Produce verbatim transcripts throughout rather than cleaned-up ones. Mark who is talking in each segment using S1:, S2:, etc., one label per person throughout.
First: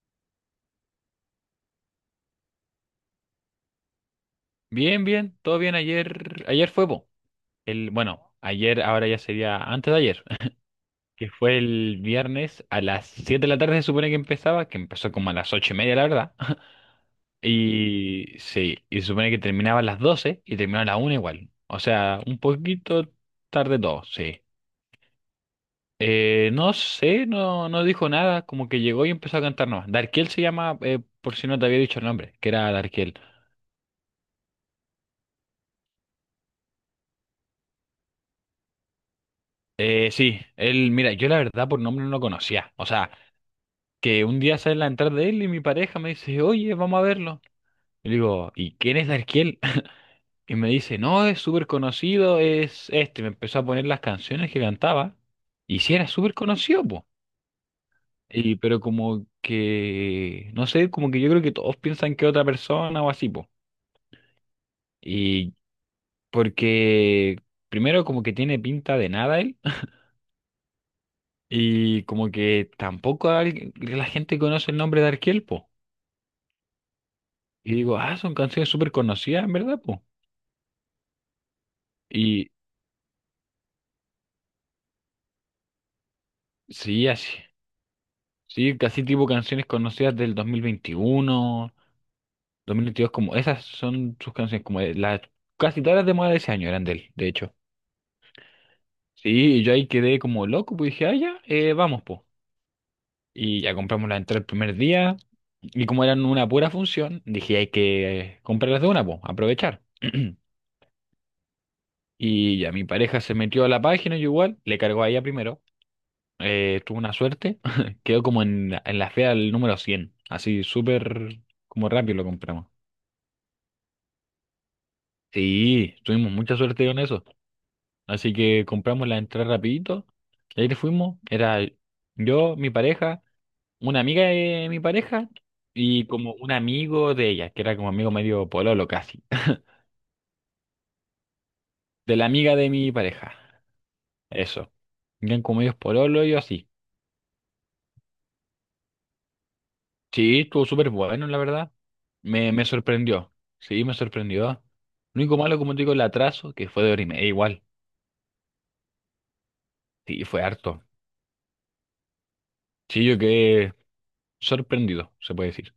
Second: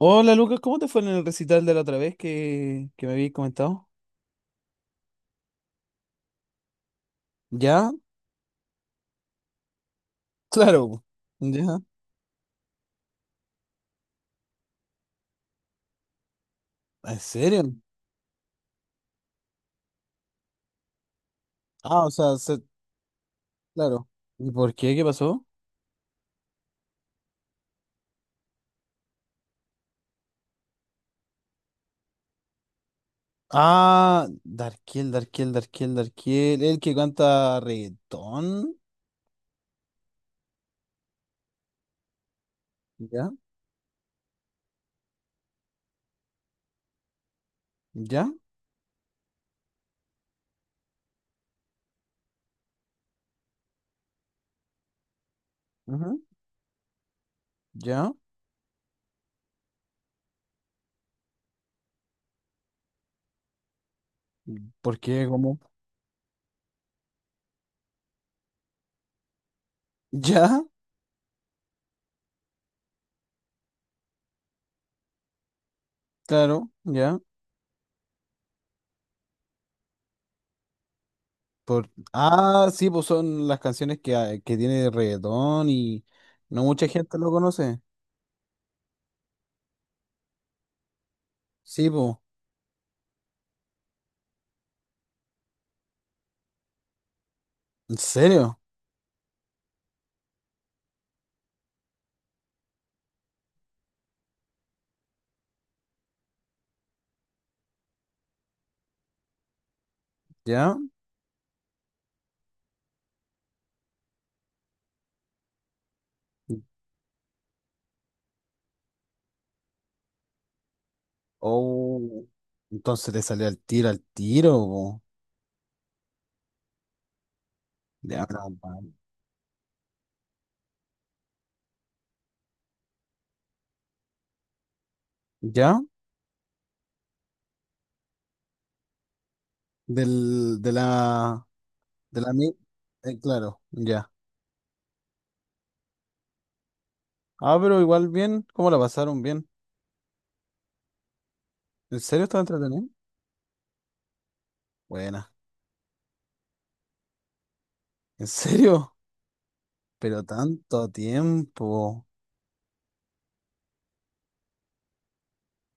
S1: Hola Lucas, ¿cómo te fue en el recital de la otra vez que, que me habías comentado?
S2: Bien, bien, todo bien. Ayer, ayer fue po, el,
S1: ¿Ya?
S2: bueno, ayer, ahora ya sería antes de ayer.
S1: Claro, po.
S2: Que fue
S1: ¿Ya?
S2: el viernes a las siete de la tarde se supone que empezaba, que empezó como a las ocho y media, la verdad.
S1: ¿En serio?
S2: Y sí, y se supone que terminaba a las doce y terminó a la una igual. O
S1: Ah, o
S2: sea,
S1: sea,
S2: un
S1: se-
S2: poquito tarde todo,
S1: claro.
S2: sí.
S1: ¿Y por qué? ¿Qué pasó?
S2: Eh, no sé, no, no dijo nada, como que llegó y empezó a cantar nomás. Darkiel se llama, eh, por si no te había dicho el nombre, que era Darkiel.
S1: Ah, Darkiel, Darkiel, Darkiel, Darkiel, el que canta reggaetón.
S2: Eh, sí, él, mira, yo la verdad por nombre no lo conocía. O sea,
S1: ¿Ya?
S2: que un día sale la entrada de él y mi pareja me dice, oye, vamos a verlo. Y le
S1: ¿Ya?
S2: digo, ¿y quién es Darkiel? Y me dice, no, es súper conocido, es este. Me empezó a poner las canciones que cantaba. Y sí, era
S1: Ujú.
S2: súper conocido, po.
S1: ¿Ya?
S2: Y, pero como que, no sé, como que yo creo que todos piensan que es otra persona o así, po.
S1: ¿Por qué?
S2: Y
S1: ¿Cómo?
S2: porque, primero, como que tiene pinta de nada él.
S1: ¿Ya?
S2: Y como que tampoco alguien- la gente conoce el nombre de Darkiel, po.
S1: Claro, ya.
S2: Y digo, ah, son canciones súper conocidas, en verdad, po.
S1: Por...
S2: Y
S1: Ah, sí, pues son las canciones que, hay- que tiene reggaetón y no mucha
S2: sí,
S1: gente lo
S2: así.
S1: conoce.
S2: Sí, casi tipo canciones conocidas del dos dos mil veintiuno
S1: Sí, pues.
S2: dos mil veintidós, como esas son sus canciones, como de las casi todas las de moda de ese año eran de él, de hecho.
S1: ¿En serio?
S2: Sí, y yo ahí quedé como loco, pues dije, ah, ya, eh, vamos, po. Y ya compramos la entrada el primer día, y como eran una pura función, dije, hay que eh, comprarlas de una, po, aprovechar.
S1: ¿Ya?
S2: Y ya mi pareja se metió a la página, yo igual, le cargó a ella primero, eh, tuve una suerte, quedó como en, la- en la fea el número cien, así súper como rápido lo
S1: Oh,
S2: compramos.
S1: entonces te salió al tiro, al tiro, po.
S2: Sí, tuvimos mucha suerte con eso,
S1: Ya,
S2: así
S1: la
S2: que
S1: madre.
S2: compramos la entrada rapidito, y ahí fuimos, era yo, mi pareja, una amiga de mi pareja
S1: ¿Ya?
S2: y como un amigo de ella, que era como amigo medio pololo casi,
S1: Del, de la,
S2: de
S1: de
S2: la
S1: la, mi-
S2: amiga de mi
S1: eh,
S2: pareja,
S1: claro, ya.
S2: eso. Eran como medios pololo y yo así.
S1: Ah, pero igual bien, ¿cómo la pasaron bien?
S2: Sí, estuvo súper bueno, la verdad.
S1: ¿En serio estaba
S2: Me, me
S1: entretenido?
S2: sorprendió. Sí, me sorprendió. Lo
S1: Buena,
S2: único malo, como te digo, el atraso, que fue de hora y media igual.
S1: ¿en serio? Pero
S2: Sí, fue harto.
S1: tanto tiempo.
S2: Sí, yo quedé sorprendido, se puede decir.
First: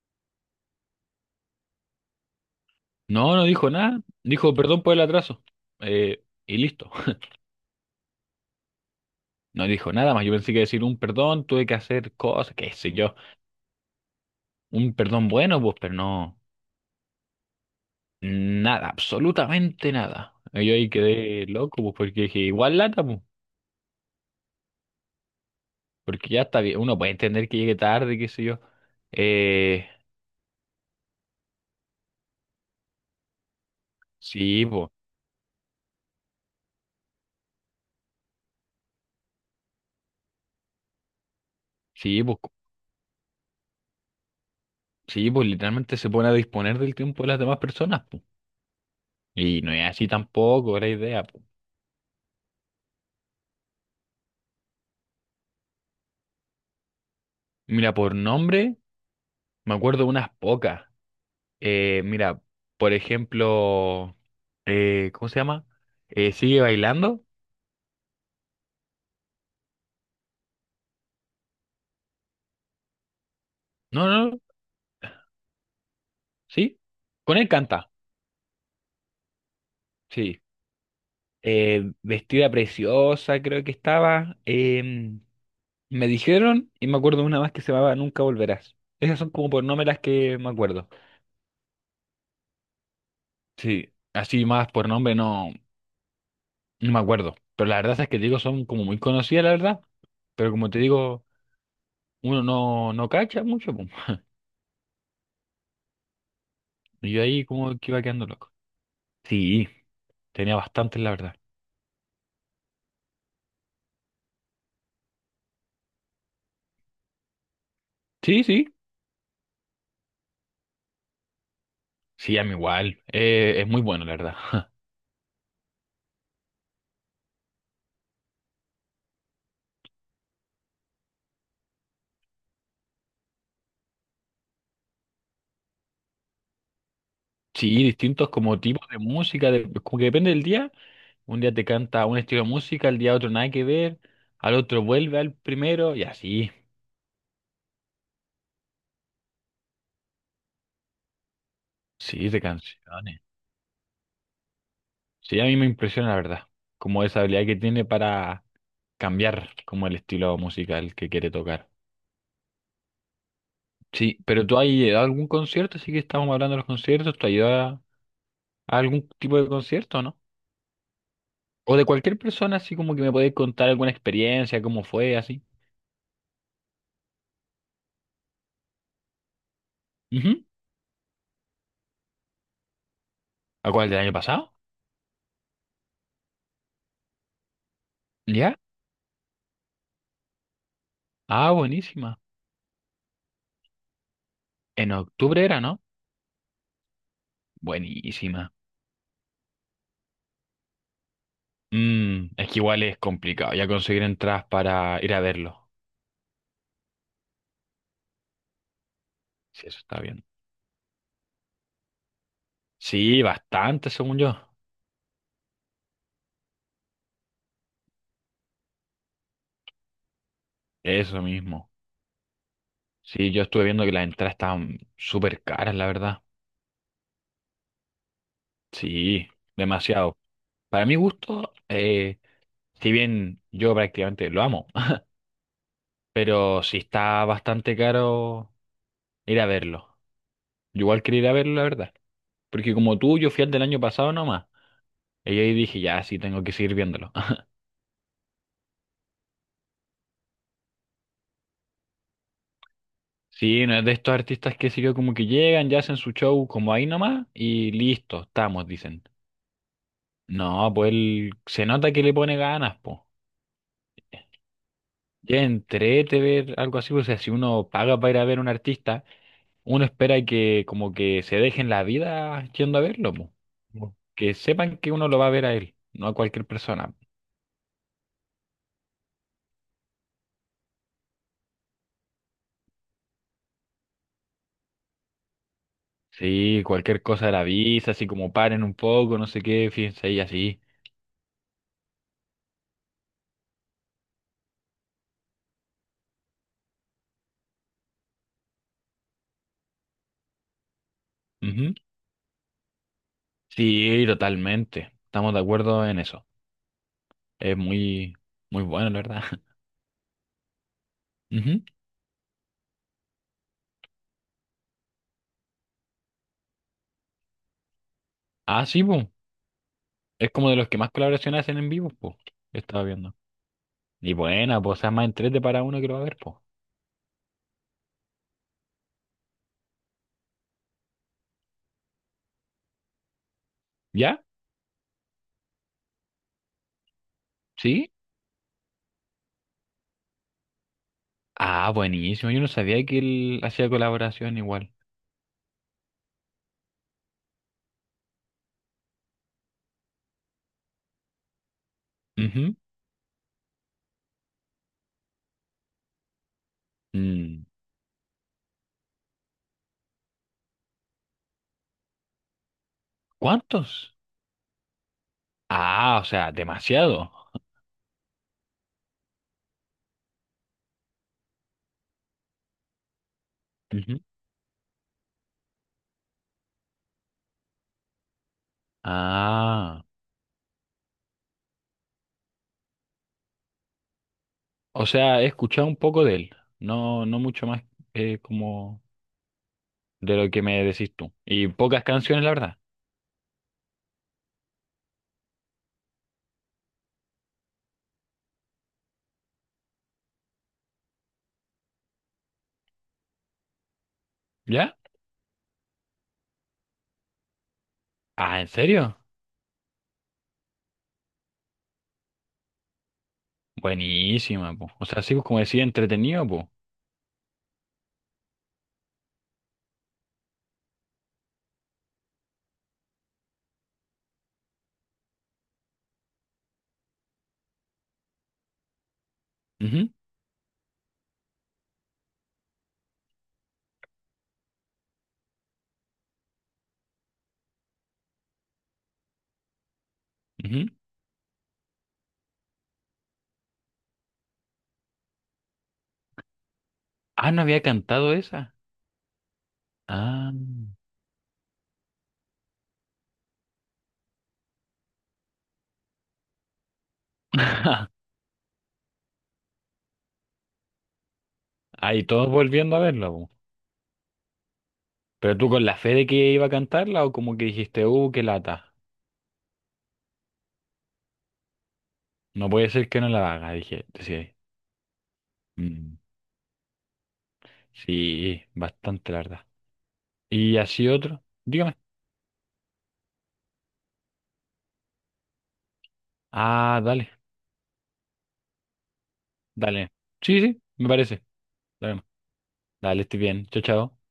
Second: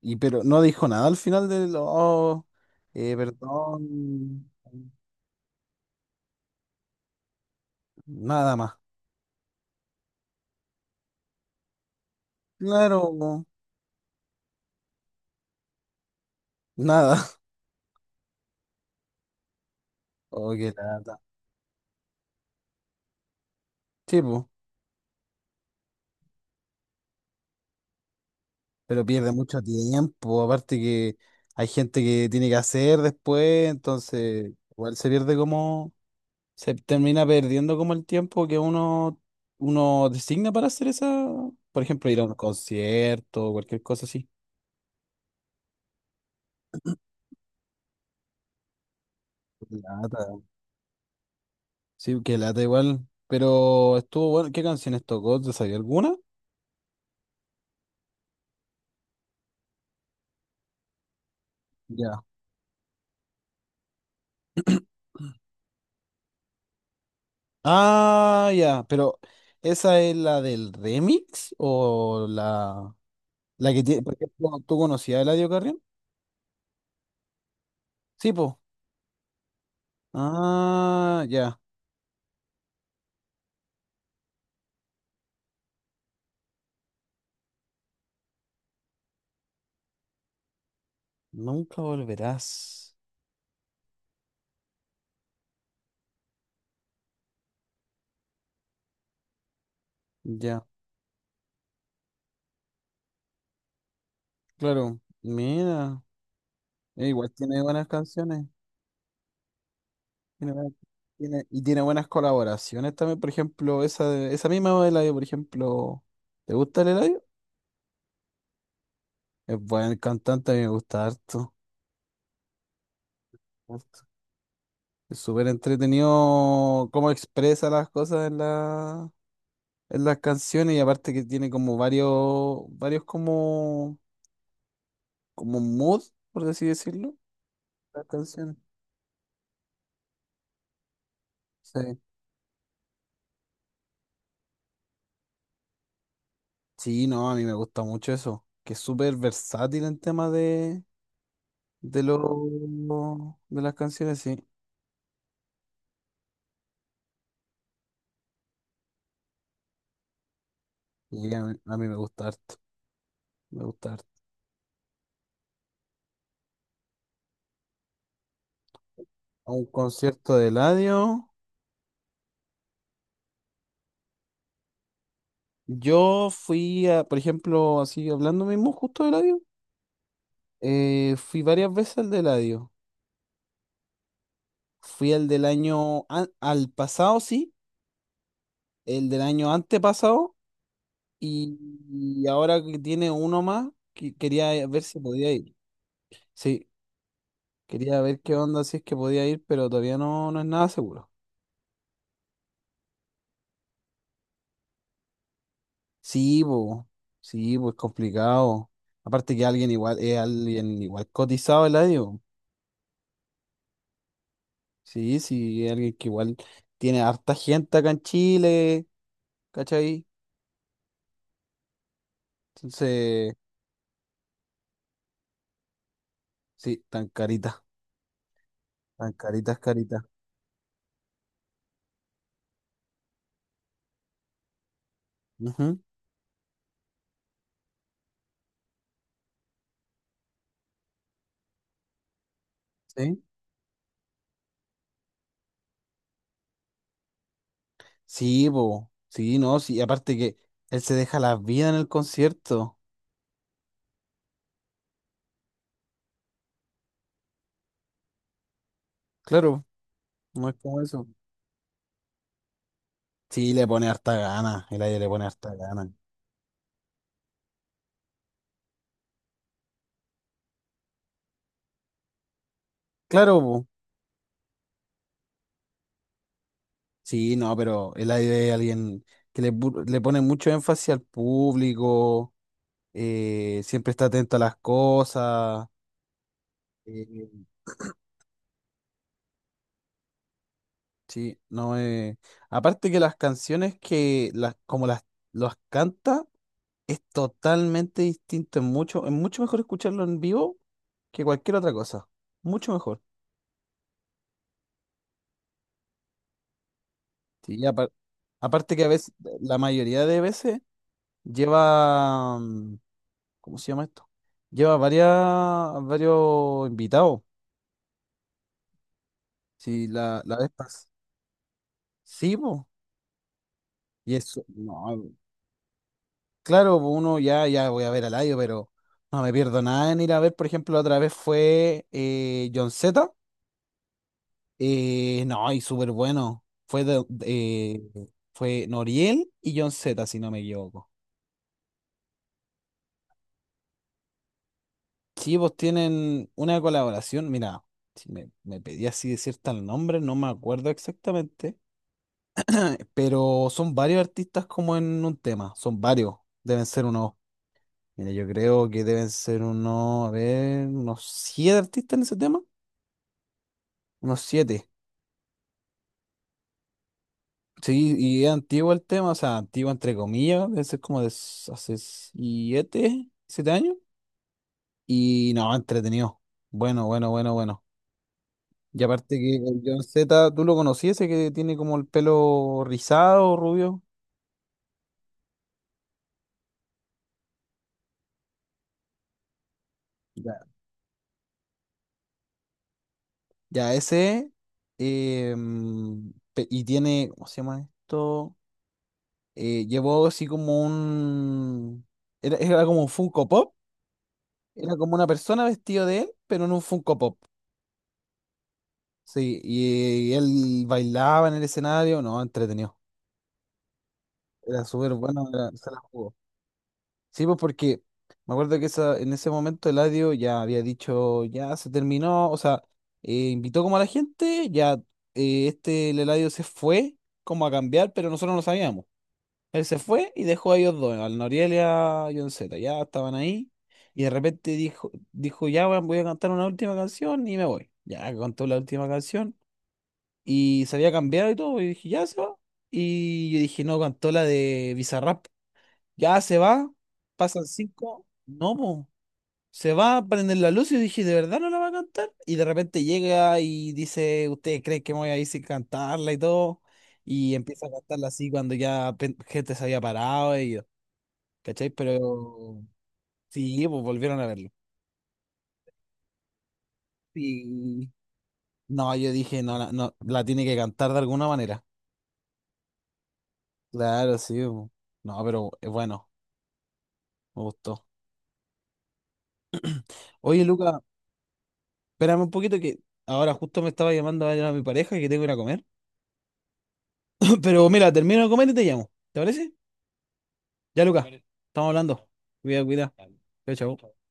S1: Y pero no dijo nada al final del, oh, eh,
S2: No, no dijo nada.
S1: perdón,
S2: Dijo perdón por el atraso. Eh, y listo.
S1: nada más.
S2: No dijo nada más. Yo pensé que decir un perdón, tuve que hacer cosas, qué sé
S1: Claro,
S2: yo.
S1: po,
S2: Un perdón bueno, pues, pero no.
S1: nada.
S2: Nada, absolutamente nada.
S1: Oh,
S2: Y
S1: qué
S2: yo ahí
S1: lata.
S2: quedé loco, pues, porque dije, igual lata, pues.
S1: Sí, po,
S2: Porque ya está bien, uno puede entender que llegue tarde, qué sé yo.
S1: pero pierde mucho
S2: Eh,
S1: tiempo. Aparte que hay gente que tiene que hacer después, entonces
S2: sí, pues,
S1: igual se pierde como, se termina perdiendo como el tiempo que uno, uno designa para hacer esa, por ejemplo, ir
S2: sí,
S1: a un
S2: pues,
S1: concierto o cualquier cosa así.
S2: sí, pues literalmente se pone a disponer del tiempo de las demás personas, pues. Y
S1: Qué
S2: no es así
S1: lata.
S2: tampoco la idea, po.
S1: Sí, que lata igual. Pero estuvo bueno. ¿Qué canciones tocó? ¿Te sabía alguna?
S2: Mira, por nombre, me acuerdo unas pocas. Eh,
S1: Ya.
S2: mira, por ejemplo, eh, ¿cómo se llama? Eh, ¿sigue bailando?
S1: Ah, ya. Pero, ¿esa es la del remix? ¿O la, la que tiene,
S2: No,
S1: por
S2: no, no,
S1: ejemplo, tú conocías a Eladio Carrión?
S2: sí. Con él canta,
S1: Sí, pues.
S2: sí.
S1: Ah, ya,
S2: Eh, vestida preciosa, creo que estaba. Eh, Me dijeron, y me acuerdo de una más que se llamaba Nunca Volverás. Esas son como por nombre las que me acuerdo.
S1: Nunca volverás.
S2: Sí, así más por nombre no, no me acuerdo. Pero la verdad es que te digo, son como muy conocidas, la verdad. Pero
S1: Ya,
S2: como te digo, uno no, no cacha mucho, pum.
S1: claro. Mira, eh,
S2: Y yo
S1: igual
S2: ahí
S1: tiene
S2: como
S1: buenas
S2: que iba quedando
S1: canciones.
S2: loco. Sí,
S1: Tiene
S2: tenía
S1: buenas-
S2: bastantes, la verdad.
S1: tiene- y tiene buenas colaboraciones también. Por ejemplo, esa, de- esa misma de Eladio, por ejemplo. ¿Te gusta el Eladio?
S2: Sí, sí.
S1: Es buen cantante, a mí me gusta harto.
S2: Sí, a mí igual. Eh, es muy
S1: Harto.
S2: bueno, la verdad.
S1: Es súper entretenido cómo expresa las cosas en la, en las canciones. Y aparte que tiene como varios, varios como, como mood, por así decirlo,
S2: Sí,
S1: las
S2: distintos
S1: canciones.
S2: como tipos de música, de- como que depende del día. Un día te
S1: Sí.
S2: canta un estilo de música, al día otro nada que ver, al otro vuelve al primero y así.
S1: Sí, no, a mí me gusta mucho eso, que es súper versátil en tema de, de,
S2: Sí, de
S1: lo-
S2: canciones.
S1: de las canciones, sí.
S2: Sí, a mí me impresiona la verdad, como esa habilidad que tiene para cambiar como el estilo musical que quiere
S1: Y a mí,
S2: tocar.
S1: a mí me gusta harto, me gusta harto.
S2: Sí, pero tú has ido a algún concierto, así que estamos hablando de los conciertos, ¿tú has ido a, a algún tipo de
S1: A un
S2: concierto, no?
S1: concierto de Eladio,
S2: O de cualquier persona, así como que me podéis contar alguna experiencia, cómo fue, así.
S1: yo fui, a, por ejemplo, así hablando mismo justo de Eladio,
S2: Ujú.
S1: eh, fui varias veces al de Eladio.
S2: ¿A cuál del año pasado?
S1: Fui al del año, an- al pasado, sí,
S2: ¿Ya?
S1: el del año antepasado,
S2: Ah,
S1: y,
S2: buenísima.
S1: y ahora que tiene uno más, que- quería ver
S2: En
S1: si podía
S2: octubre
S1: ir.
S2: era, ¿no?
S1: Sí. Quería ver qué
S2: Buenísima.
S1: onda, si es que podía ir, pero todavía no, no es nada seguro.
S2: Mm, es que igual es complicado ya conseguir entradas para ir a verlo.
S1: Sí, pues, sí, pues complicado. Aparte que
S2: Sí,
S1: alguien
S2: eso
S1: igual,
S2: está
S1: es
S2: bien.
S1: alguien igual cotizado el adio.
S2: Sí, bastante, según yo.
S1: Sí, sí, es alguien que igual tiene harta gente acá en Chile, ¿cachai?
S2: Eso mismo. Sí,
S1: Entonces,
S2: yo estuve viendo que las entradas estaban súper caras, la verdad.
S1: sí, tan carita, tan
S2: Sí,
S1: caritas, caritas.
S2: demasiado. Para mi gusto, eh, si bien yo prácticamente lo amo,
S1: Ujú,
S2: pero sí está bastante caro ir a verlo. Yo igual quería ir a verlo, la verdad. Porque como tú,
S1: sí.
S2: yo fui al del año pasado nomás. Y ahí dije, ya, sí, tengo que seguir viéndolo.
S1: Sí, pues, sí, no, sí, aparte que él se deja la vida en el concierto.
S2: Sí, no es de estos artistas que sé yo, como que llegan, ya hacen su show como ahí nomás y listo, estamos, dicen.
S1: Claro, no es
S2: No,
S1: como
S2: pues
S1: eso.
S2: él se nota que le pone ganas, po.
S1: Sí, le pone harta gana, el adio le pone
S2: Ya
S1: harta gana.
S2: entrete ver algo así, pues, o sea, si uno paga para ir a ver a un artista, uno espera que como que se dejen la vida yendo a verlo, po.
S1: Claro, po.
S2: Como que sepan que uno lo va a ver a él, no a cualquier persona.
S1: Sí, no, pero es la idea de alguien que le, pu- le pone mucho énfasis al público, eh, siempre está atento a las cosas.
S2: Sí, cualquier cosa
S1: eh,
S2: de la visa, así como paren un poco, no sé qué, fíjense ahí así.
S1: sí, no. eh, Aparte que las canciones que las, como las los canta es totalmente distinto. Es mucho, es mucho mejor escucharlo en vivo que cualquier otra
S2: Ujú.
S1: cosa. Mucho mejor.
S2: Sí, totalmente. Estamos de acuerdo en eso.
S1: Sí,
S2: Es
S1: y apar-
S2: muy, muy
S1: aparte que a
S2: bueno, la
S1: veces,
S2: verdad.
S1: la mayoría de veces
S2: Ujú.
S1: lleva. ¿Cómo se llama esto? Lleva varias, varios invitados.
S2: Ah, sí, pues.
S1: Sí, la,
S2: Es
S1: la vez
S2: como de los que
S1: pas-
S2: más colaboraciones hacen en vivo, pues. Yo
S1: Sí, po.
S2: estaba viendo. Y
S1: Y eso,
S2: buena, pues, o sea, más
S1: no,
S2: en tres D para uno que lo va a ver, pues.
S1: claro, po, uno ya, ya voy a ver al Laio, pero no me pierdo nada en ir a ver. Por ejemplo, la otra vez fue eh, John Z.
S2: ¿Ya?
S1: Eh, no, y súper bueno. Fue, de- eh,
S2: ¿Sí?
S1: fue Noriel y John Z, si no me equivoco.
S2: Ah, buenísimo. Yo no sabía que él hacía colaboración igual.
S1: Sí, pues tienen una colaboración. Mira, si me, me pedí así decir tal nombre, no me acuerdo exactamente.
S2: Ujú.
S1: Pero son varios artistas como en un tema, son varios, deben ser unos,
S2: Mm,
S1: mira, yo creo que deben ser unos, a ver, unos siete artistas en ese tema,
S2: ¿cuántos?
S1: unos siete.
S2: Ah, o sea, demasiado.
S1: Sí, y es antiguo el tema, o sea, antiguo entre comillas, debe ser como de s- hace siete, siete años.
S2: Ujú.
S1: Y no, entretenido. Bueno, bueno, bueno, bueno. Y aparte que el John
S2: Ah,
S1: Z, ¿tú lo conocías? Ese que tiene como el pelo rizado, rubio.
S2: o sea, he escuchado un poco de él. No, no mucho más eh, como de lo que me decís tú. Y pocas canciones, la verdad.
S1: Ya, ese. em, pe- y tiene, ¿cómo se llama esto? Eh, llevó así como un... Era, era como un Funko Pop. Era
S2: ¿Ya?
S1: como una persona vestida de él, pero en un Funko Pop.
S2: Ah, ¿en serio?
S1: Sí, y, y él bailaba en el escenario. No, entretenido.
S2: Buenísima,
S1: Era
S2: po. O
S1: súper
S2: sea, sí, pues,
S1: bueno,
S2: como
S1: era-
S2: decía,
S1: se la jugó.
S2: entretenido, po.
S1: Sí, pues porque me acuerdo que esa, en ese momento Eladio ya había dicho, ya se terminó, o sea, eh, invitó como a la gente, ya eh, este el Eladio se fue como a cambiar, pero nosotros no sabíamos. Él se
S2: Ujú,
S1: fue y dejó a ellos dos, al Noriel y a John Z, ya estaban ahí y de repente dijo, dijo ya weón, voy a cantar una última canción y me voy. Ya cantó la última canción y
S2: ujú.
S1: se había cambiado y todo, y dije, ya se va. Y yo dije, no, cantó la de Bizarrap. Ya se va,
S2: Ah, no
S1: pasan
S2: había
S1: cinco,
S2: cantado esa.
S1: no, po. Se va a
S2: Ah.
S1: prender la luz y yo dije, ¿de verdad no la va a cantar? Y de repente llega y dice, ¿ustedes creen que me voy a ir sin cantarla y todo? Y empieza a cantarla así cuando ya pe- gente se había parado y yo, ¿cachai?
S2: Ahí todos
S1: Pero
S2: volviendo a verla, po.
S1: sí, pues volvieron a verlo.
S2: Pero tú con la fe de que iba a cantarla o como que dijiste,
S1: Y
S2: uh, qué lata.
S1: no, yo dije, no, la- no, la tiene que cantar de alguna manera.
S2: No puede ser que no la haga, dije,
S1: Claro,
S2: decía ahí.
S1: sí, po. No, pero es
S2: Mm,
S1: bueno, me gustó.
S2: sí, bastante, la verdad.
S1: Oye,
S2: Y
S1: Luca,
S2: así otro. Dígame.
S1: espérame un poquito que ahora justo me estaba llamando a a mi pareja que tengo que ir a comer.
S2: Ah, dale,
S1: Pero mira, termino de comer y te llamo. ¿Te parece?
S2: dale. Sí, sí,
S1: Ya, me
S2: me
S1: Lucas
S2: parece.
S1: parece. Estamos
S2: Dale,
S1: hablando. Cuida, cuida.
S2: dale,
S1: Dale.
S2: estoy bien. Chao,
S1: Chao,
S2: chao.
S1: chao.